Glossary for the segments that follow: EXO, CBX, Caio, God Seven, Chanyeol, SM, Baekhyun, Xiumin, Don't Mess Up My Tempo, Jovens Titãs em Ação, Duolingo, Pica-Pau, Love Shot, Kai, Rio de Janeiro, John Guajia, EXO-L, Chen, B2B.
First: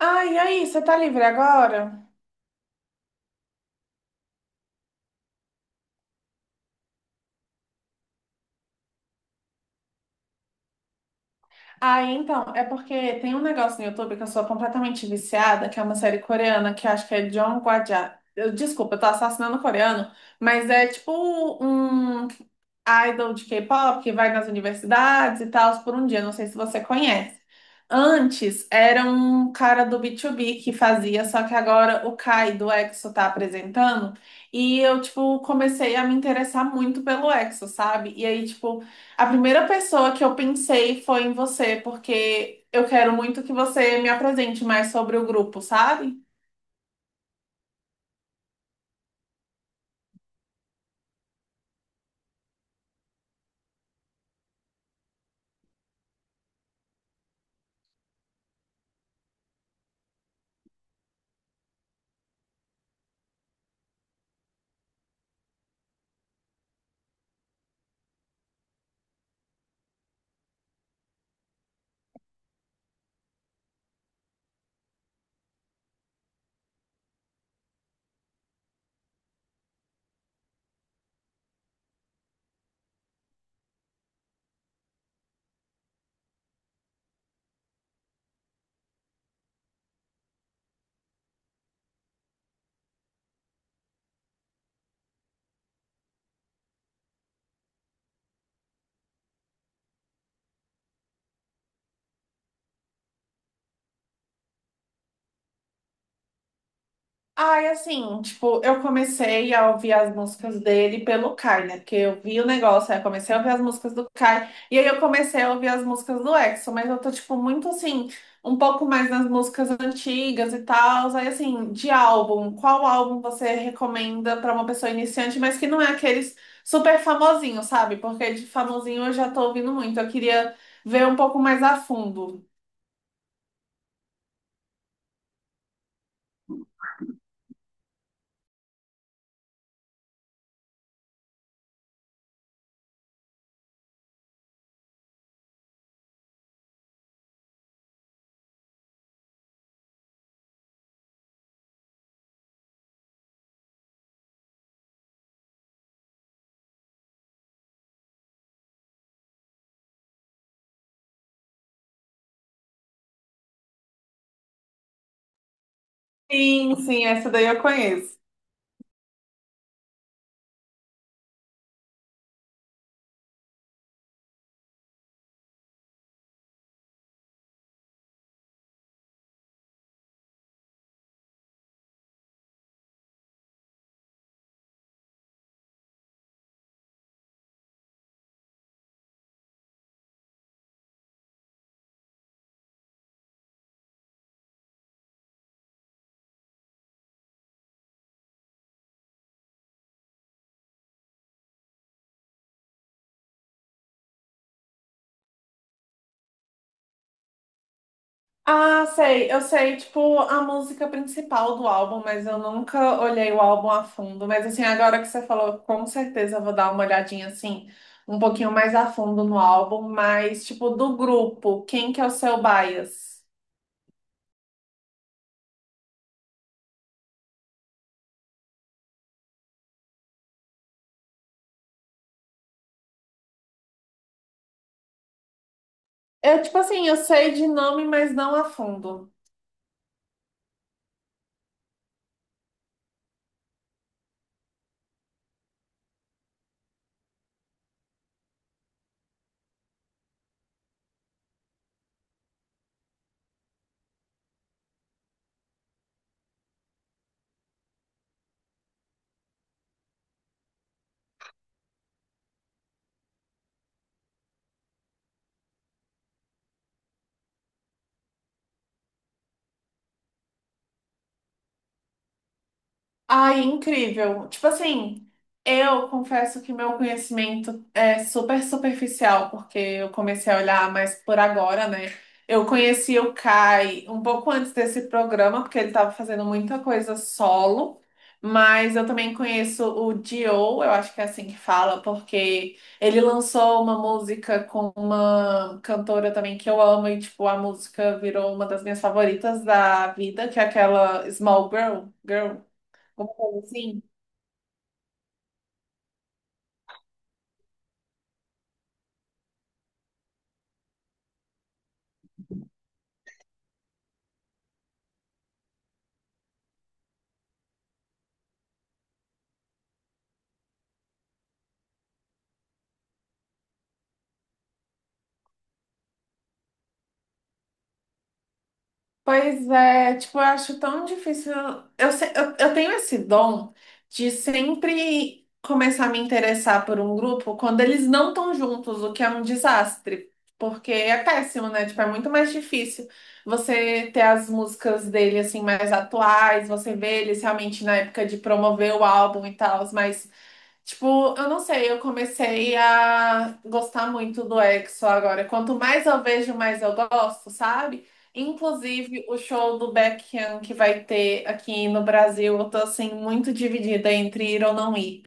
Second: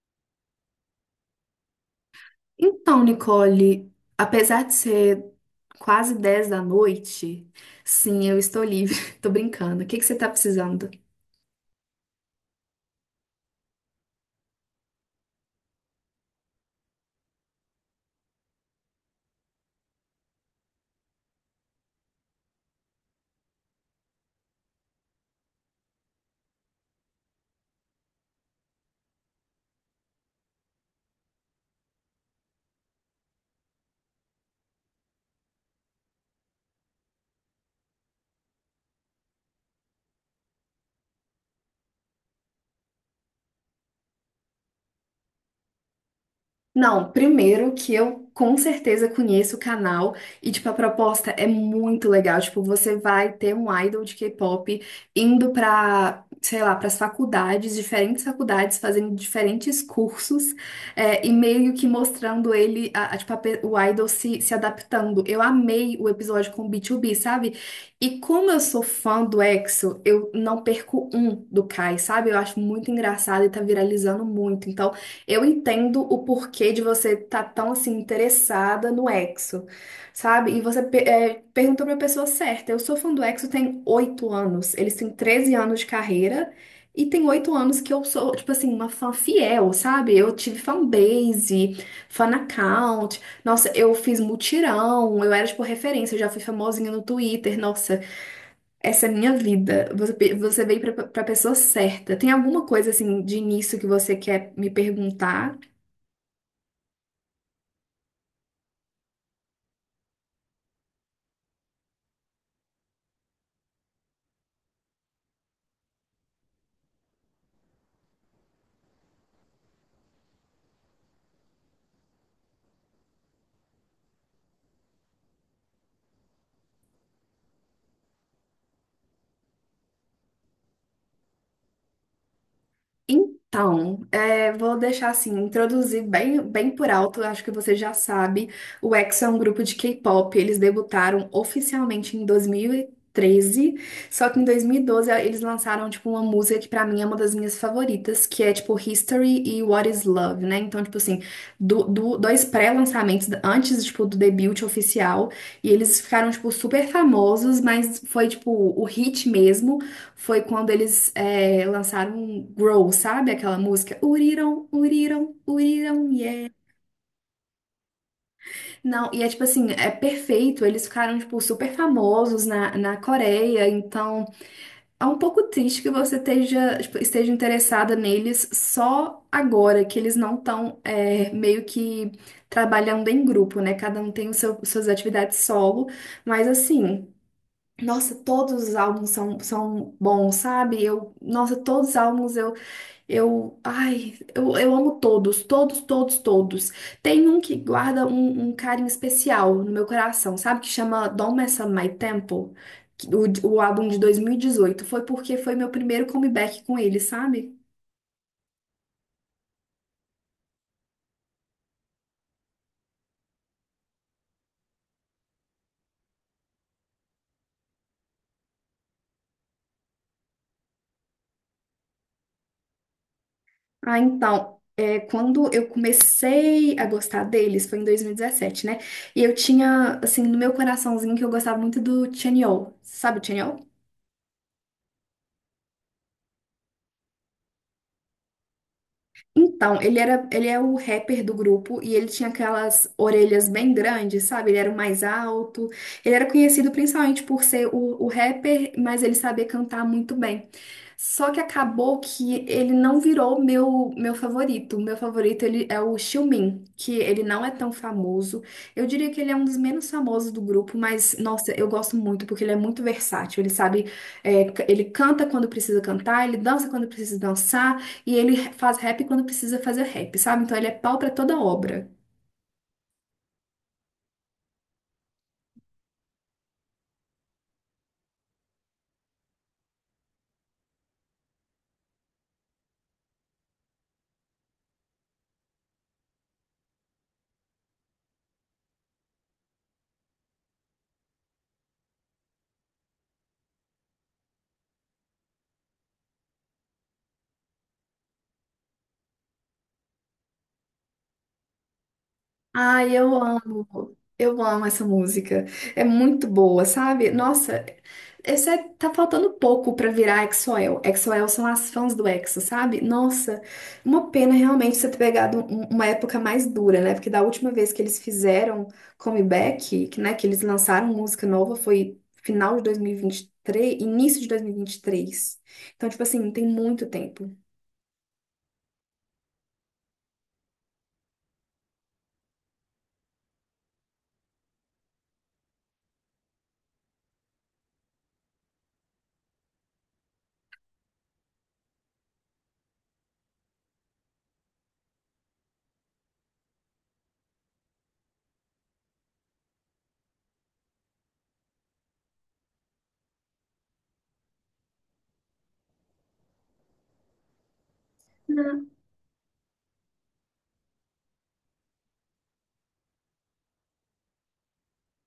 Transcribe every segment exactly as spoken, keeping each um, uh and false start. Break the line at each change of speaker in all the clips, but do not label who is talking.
Ah, e aí, você tá livre agora?
Então, Nicole, apesar de ser quase dez da noite, sim, eu estou livre. Tô brincando. O que que você tá precisando?
Ah, então, é porque tem um negócio no YouTube que eu sou completamente viciada, que é uma série coreana, que eu acho que é John Guajia. Eu, desculpa, eu tô assassinando coreano, mas é tipo um idol de K-pop que vai nas universidades e tal por um dia, não sei se você conhece. Antes era um cara do B dois B que fazia, só que agora o Kai do E X O tá apresentando. E eu, tipo, comecei a me interessar muito pelo E X O, sabe? E aí, tipo, a primeira pessoa que eu pensei foi em você, porque eu quero muito que você me apresente mais sobre o grupo, sabe?
Não, primeiro que eu com certeza conheço o canal e, tipo, a proposta é muito legal. Tipo, você vai ter um idol de K-pop indo pra, sei lá, pras faculdades, diferentes faculdades, fazendo diferentes cursos é, e meio que mostrando ele, a, a, tipo, a pe- o idol se, se adaptando. Eu amei o episódio com o B dois B, sabe? E como eu sou fã do EXO, eu não perco um do Kai, sabe? Eu acho muito engraçado e tá viralizando muito. Então, eu entendo o porquê de você estar tão assim interessada no EXO, sabe? E você pe- é, perguntou para a pessoa certa. Eu sou fã do EXO tem oito anos. Eles têm treze anos de carreira e tem oito anos que eu sou, tipo assim, uma fã fiel, sabe? Eu tive fanbase, fan account. Nossa, eu fiz mutirão, eu era tipo referência, eu já fui famosinha no Twitter. Nossa, essa é a minha vida. Você, pe- você veio para a pessoa certa. Tem alguma coisa assim de início que você quer me perguntar?
Ai, assim, tipo, eu comecei a ouvir as músicas dele pelo Kai, né? Porque eu vi o negócio, aí eu comecei a ouvir as músicas do Kai, e aí eu comecei a ouvir as músicas do E X O, mas eu tô, tipo, muito assim, um pouco mais nas músicas antigas e tal. Aí, assim, de álbum, qual álbum você recomenda pra uma pessoa iniciante, mas que não é aqueles super famosinhos, sabe? Porque de famosinho eu já tô ouvindo muito, eu queria ver um pouco mais a fundo.
Então, é, vou deixar assim, introduzir bem, bem por alto, acho que você já sabe, o EXO é um grupo de K-pop, eles debutaram oficialmente em dois mil e treze, só que em dois mil e doze eles lançaram, tipo, uma música que pra mim é uma das minhas favoritas, que é, tipo, History e What is Love, né? Então, tipo assim, do, do- dois pré-lançamentos antes, tipo, do debut oficial, e eles ficaram, tipo, super famosos, mas foi, tipo, o hit mesmo foi quando eles é, lançaram um Grow, sabe? Aquela música. Uriram, uriram, uriram, yeah.
Sim, sim, essa daí eu conheço.
Não, e é tipo assim, é perfeito. Eles ficaram, tipo, super famosos na, na Coreia. Então, é um pouco triste que você esteja, tipo, esteja interessada neles só agora, que eles não estão meio que trabalhando em grupo, né? Cada um tem o seu, suas atividades solo. Mas assim. Nossa, todos os álbuns são, são bons, sabe? Eu, nossa, todos os álbuns. Eu, ai, eu, eu amo todos, todos, todos, todos. Tem um que guarda um, um carinho especial no meu coração, sabe? Que chama Don't Mess Up My Tempo, que- o, o álbum de dois mil e dezoito. Foi porque foi meu primeiro comeback com ele, sabe?
Ah, sei, eu sei, tipo, a música principal do álbum, mas eu nunca olhei o álbum a fundo. Mas assim, agora que você falou, com certeza eu vou dar uma olhadinha assim, um pouquinho mais a fundo no álbum, mas tipo, do grupo, quem que é o seu bias?
Ah, então, é, quando eu comecei a gostar deles, foi em dois mil e dezessete, né? E eu tinha, assim, no meu coraçãozinho que eu gostava muito do Chanyeol. Sabe o Chanyeol?
Eu, tipo assim, eu sei de nome, mas não a fundo.
Então, ele era, ele é o rapper do grupo e ele tinha aquelas orelhas bem grandes, sabe? Ele era o mais alto. Ele era conhecido principalmente por ser o, o rapper, mas ele sabia cantar muito bem. Só que acabou que ele não virou meu meu favorito. Meu favorito ele é o Xiumin, que ele não é tão famoso. Eu diria que ele é um dos menos famosos do grupo, mas nossa, eu gosto muito porque ele é muito versátil. Ele sabe, é, c- ele canta quando precisa cantar, ele dança quando precisa dançar. E ele faz rap quando precisa fazer rap, sabe? Então ele é pau pra toda obra.
Ai, incrível. Tipo assim, eu confesso que meu conhecimento é super superficial, porque eu comecei a olhar mais por agora, né? Eu conheci o Kai um pouco antes desse programa, porque ele estava fazendo muita coisa solo, mas eu também conheço o Dio, eu acho que é assim que fala, porque ele lançou uma música com uma cantora também que eu amo, e tipo, a música virou uma das minhas favoritas da vida, que é aquela Small Girl, Girl.
Ai,
Alguma
eu
coisa assim?
amo. Eu amo essa música. É muito boa, sabe? Nossa, esse é, tá faltando pouco pra virar EXO-L. EXO-L são as fãs do EXO, sabe? Nossa, uma pena realmente você ter pegado um- uma época mais dura, né? Porque da última vez que eles fizeram comeback, que, né, que eles lançaram música nova foi final de dois mil e vinte e três, início de dois mil e vinte e três. Então, tipo assim, tem muito tempo.
Pois é, tipo, eu acho tão difícil. Eu, se- eu, eu tenho esse dom de sempre começar a me interessar por um grupo quando eles não estão juntos, o que é um desastre. Porque é péssimo, né? Tipo, é muito mais difícil você ter as músicas dele, assim, mais atuais, você vê eles realmente na época de promover o álbum e tal, mas. Tipo, eu não sei, eu comecei a gostar muito do E X O agora. Quanto mais eu vejo, mais eu gosto, sabe? Inclusive, o show do Baekhyun que vai ter aqui no Brasil, eu tô assim muito dividida entre ir ou não ir.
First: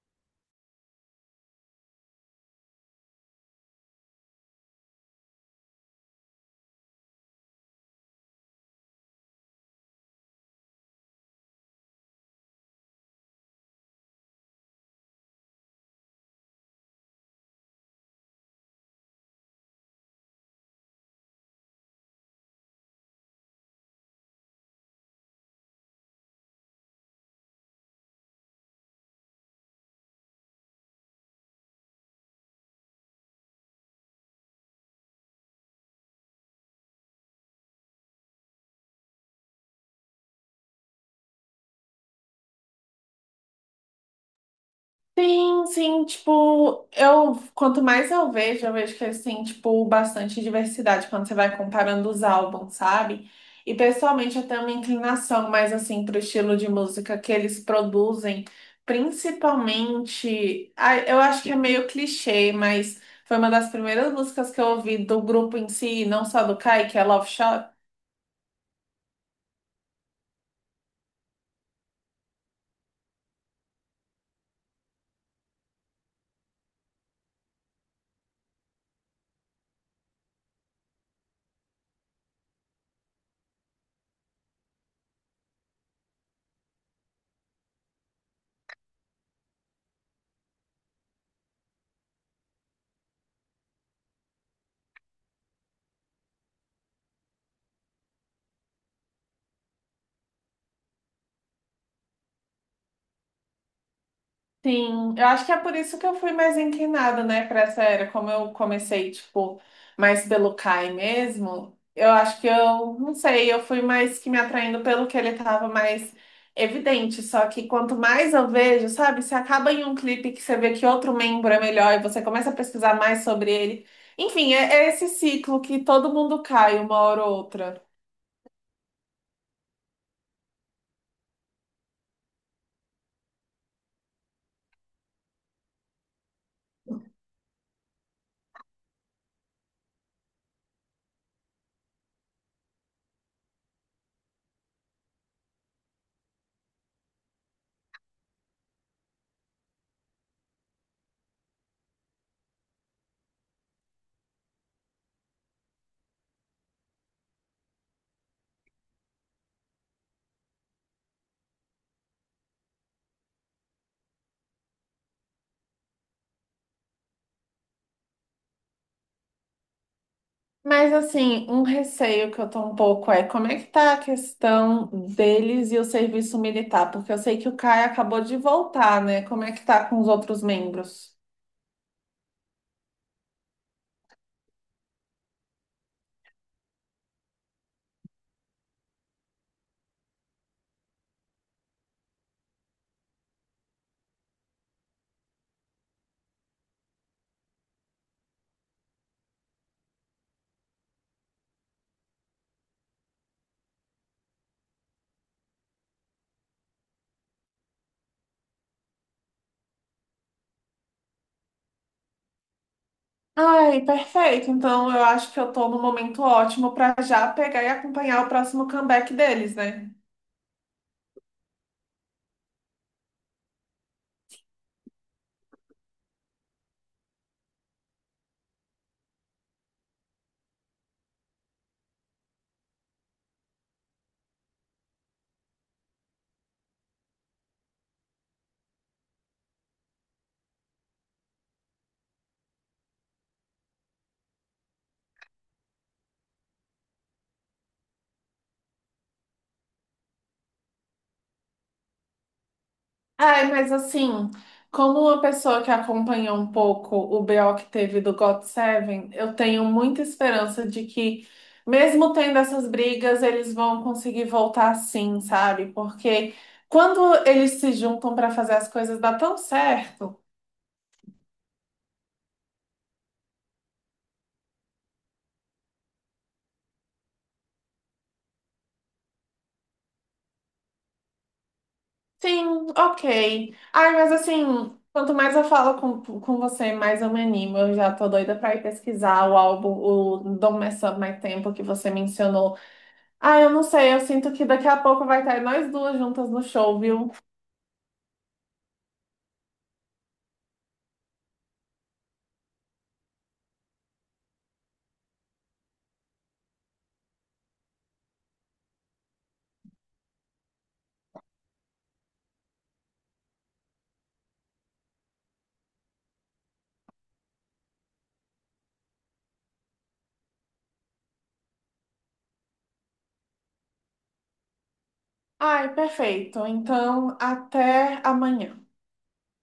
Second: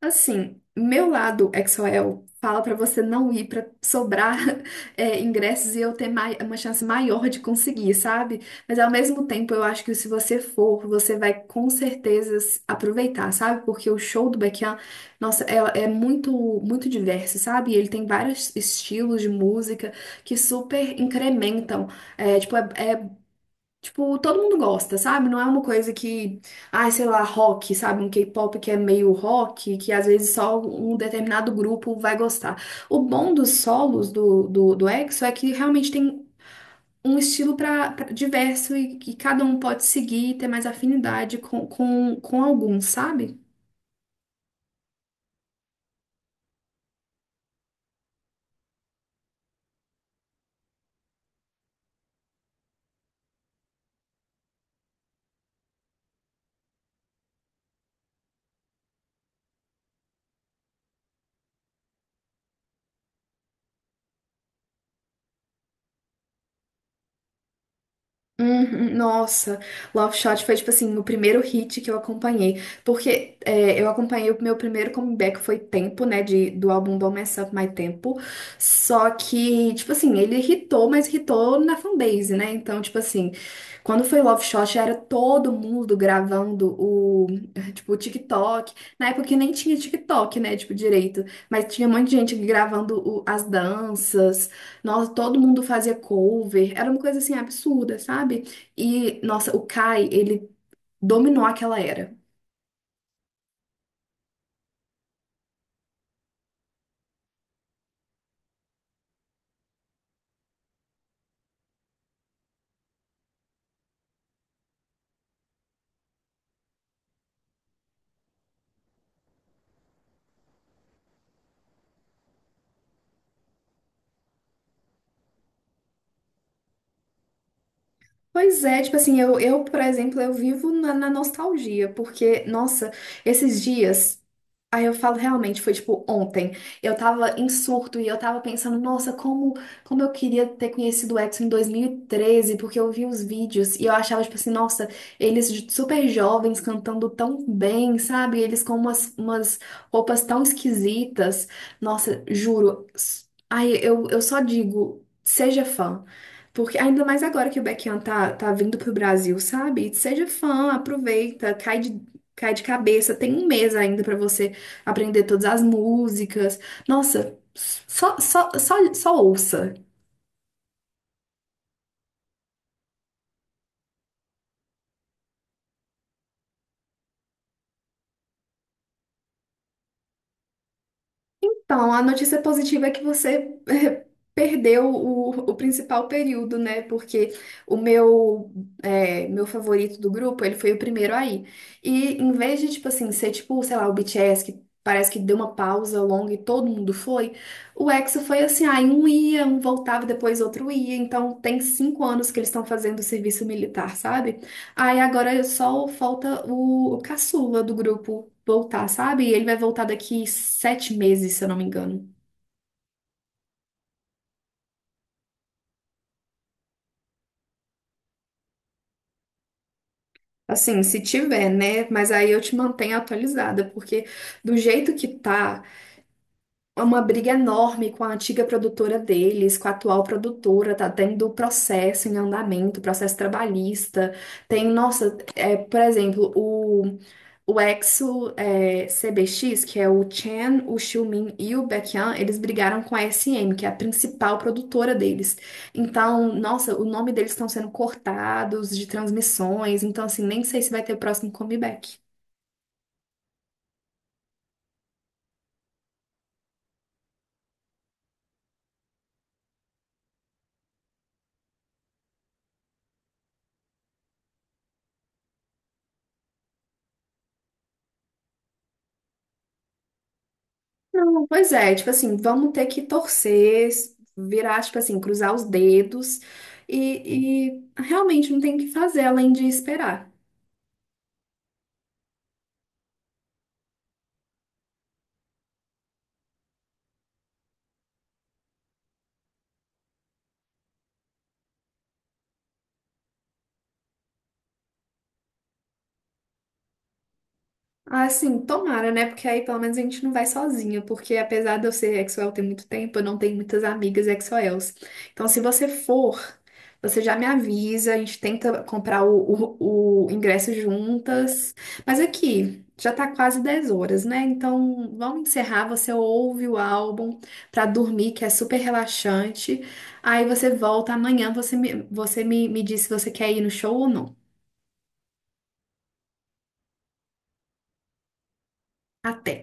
Assim, meu lado exoel fala pra você não ir pra sobrar é, ingressos e eu ter mai- uma chance maior de conseguir, sabe? Mas ao mesmo tempo, eu acho que se você for, você vai com certeza s- aproveitar, sabe? Porque o show do Baekhyun, nossa, é, é muito muito diverso, sabe? E ele tem vários estilos de música que super incrementam. É, tipo, é, é Tipo, todo mundo gosta, sabe? Não é uma coisa que, ai, sei lá, rock, sabe? Um K-pop que é meio rock, que às vezes só um determinado grupo vai gostar. O bom dos solos do, do, do EXO é que realmente tem um estilo pra, pra- diverso e que cada um pode seguir e ter mais afinidade com, com, com algum, sabe?
Sim, sim, tipo, eu quanto mais eu vejo, eu vejo que eles têm, tipo, bastante diversidade quando você vai comparando os álbuns, sabe? E pessoalmente eu tenho uma inclinação mais assim pro estilo de música que eles produzem, principalmente, ah, eu acho que é meio clichê, mas foi uma das primeiras músicas que eu ouvi do grupo em si, não só do Kai, que é Love Shot.
Uhum. Nossa, Love Shot foi tipo assim o primeiro hit que eu acompanhei, porque é, eu acompanhei o meu primeiro comeback foi Tempo, né, de, do álbum Don't Mess Up My Tempo. Só que tipo assim ele hitou, mas hitou na fanbase, né? Então tipo assim, quando foi Love Shot era todo mundo gravando o, tipo, o TikTok. Na época que nem tinha TikTok, né, tipo direito, mas tinha um monte de gente gravando o- as danças. Nossa, todo mundo fazia cover, era uma coisa assim absurda, sabe? E, nossa, o Kai, ele dominou aquela era.
Sim, eu acho que é por isso que eu fui mais inclinada, né, para essa era. Como eu comecei, tipo, mais pelo Kai mesmo, eu acho que eu, não sei, eu fui mais que me atraindo pelo que ele tava mais evidente. Só que quanto mais eu vejo, sabe, você acaba em um clipe que você vê que outro membro é melhor e você começa a pesquisar mais sobre ele. Enfim, é, é esse ciclo que todo mundo cai uma hora ou outra.
Pois é, tipo assim, eu, eu, por exemplo, eu vivo na, na nostalgia, porque, nossa, esses dias. Aí eu falo, realmente, foi tipo ontem. Eu tava em surto e eu tava pensando, nossa, como, como eu queria ter conhecido o Exo em dois mil e treze porque eu vi os vídeos e eu achava, tipo assim, nossa, eles j- super jovens cantando tão bem, sabe? Eles com umas, umas roupas tão esquisitas. Nossa, juro. s- Ai, eu, eu só digo, seja fã. Porque ainda mais agora que o Baekhyun tá, tá vindo pro Brasil, sabe? Seja fã, aproveita, cai de, cai de cabeça. Tem um mês ainda pra você aprender todas as músicas. Nossa, só, só, só, só ouça.
Mas assim, um receio que eu tô um pouco é como é que tá a questão deles e o serviço militar, porque eu sei que o Caio acabou de voltar, né? Como é que tá com os outros membros?
Então, a notícia positiva é que você eh, perdeu o, o principal período, né? Porque o meu, eh, meu favorito do grupo, ele foi o primeiro aí. E em vez de, tipo assim, ser tipo, sei lá, o B T S, que parece que deu uma pausa longa e todo mundo foi, o EXO foi assim, aí um ia, um voltava, depois outro ia. Então, tem cinco anos que eles estão fazendo o serviço militar, sabe? Aí agora só falta o, o caçula do grupo voltar, sabe? E ele vai voltar daqui sete meses, se eu não me engano.
Ai, perfeito. Então eu acho que eu tô no momento ótimo pra já pegar e acompanhar o próximo comeback deles, né?
Assim, se tiver, né? Mas aí eu te mantenho atualizada, porque do jeito que tá, é uma briga enorme com a antiga produtora deles, com a atual produtora, tá tendo processo em andamento, processo trabalhista. Tem, nossa, é, por exemplo, o, o Exo é, C B X, que é o Chen, o Xiumin e o Baekhyun, eles brigaram com a S M, que é a principal produtora deles. Então, nossa, o nome deles estão sendo cortados de transmissões, então assim, nem sei se vai ter o próximo comeback.
Ai, mas assim, como uma pessoa que acompanhou um pouco o B O que teve do God Seven, eu tenho muita esperança de que, mesmo tendo essas brigas, eles vão conseguir voltar sim, sabe? Porque quando eles se juntam para fazer as coisas, dá tão certo.
Não, pois é, tipo assim, vamos ter que torcer, virar, tipo assim, cruzar os dedos e, e realmente não tem o que fazer além de esperar.
Sim, ok. Ai, mas assim, quanto mais eu falo com, com você, mais eu me animo. Eu já tô doida pra ir pesquisar o álbum, o Don't Mess Up My Tempo, que você mencionou. Ah, eu não sei, eu sinto que daqui a pouco vai estar nós duas juntas no show, viu?
Ah, sim, tomara, né? Porque aí pelo menos a gente não vai sozinha, porque apesar de eu ser Exoel tem muito tempo, eu não tenho muitas amigas Exoels. Então, se você for, você já me avisa, a gente tenta comprar o, o, o ingresso juntas. Mas aqui, já tá quase dez horas, né? Então, vamos encerrar, você ouve o álbum pra dormir, que é super relaxante. Aí você volta amanhã, você me, você me, me diz se você quer ir no show ou não.
Ai, perfeito. Então, até amanhã.
Até.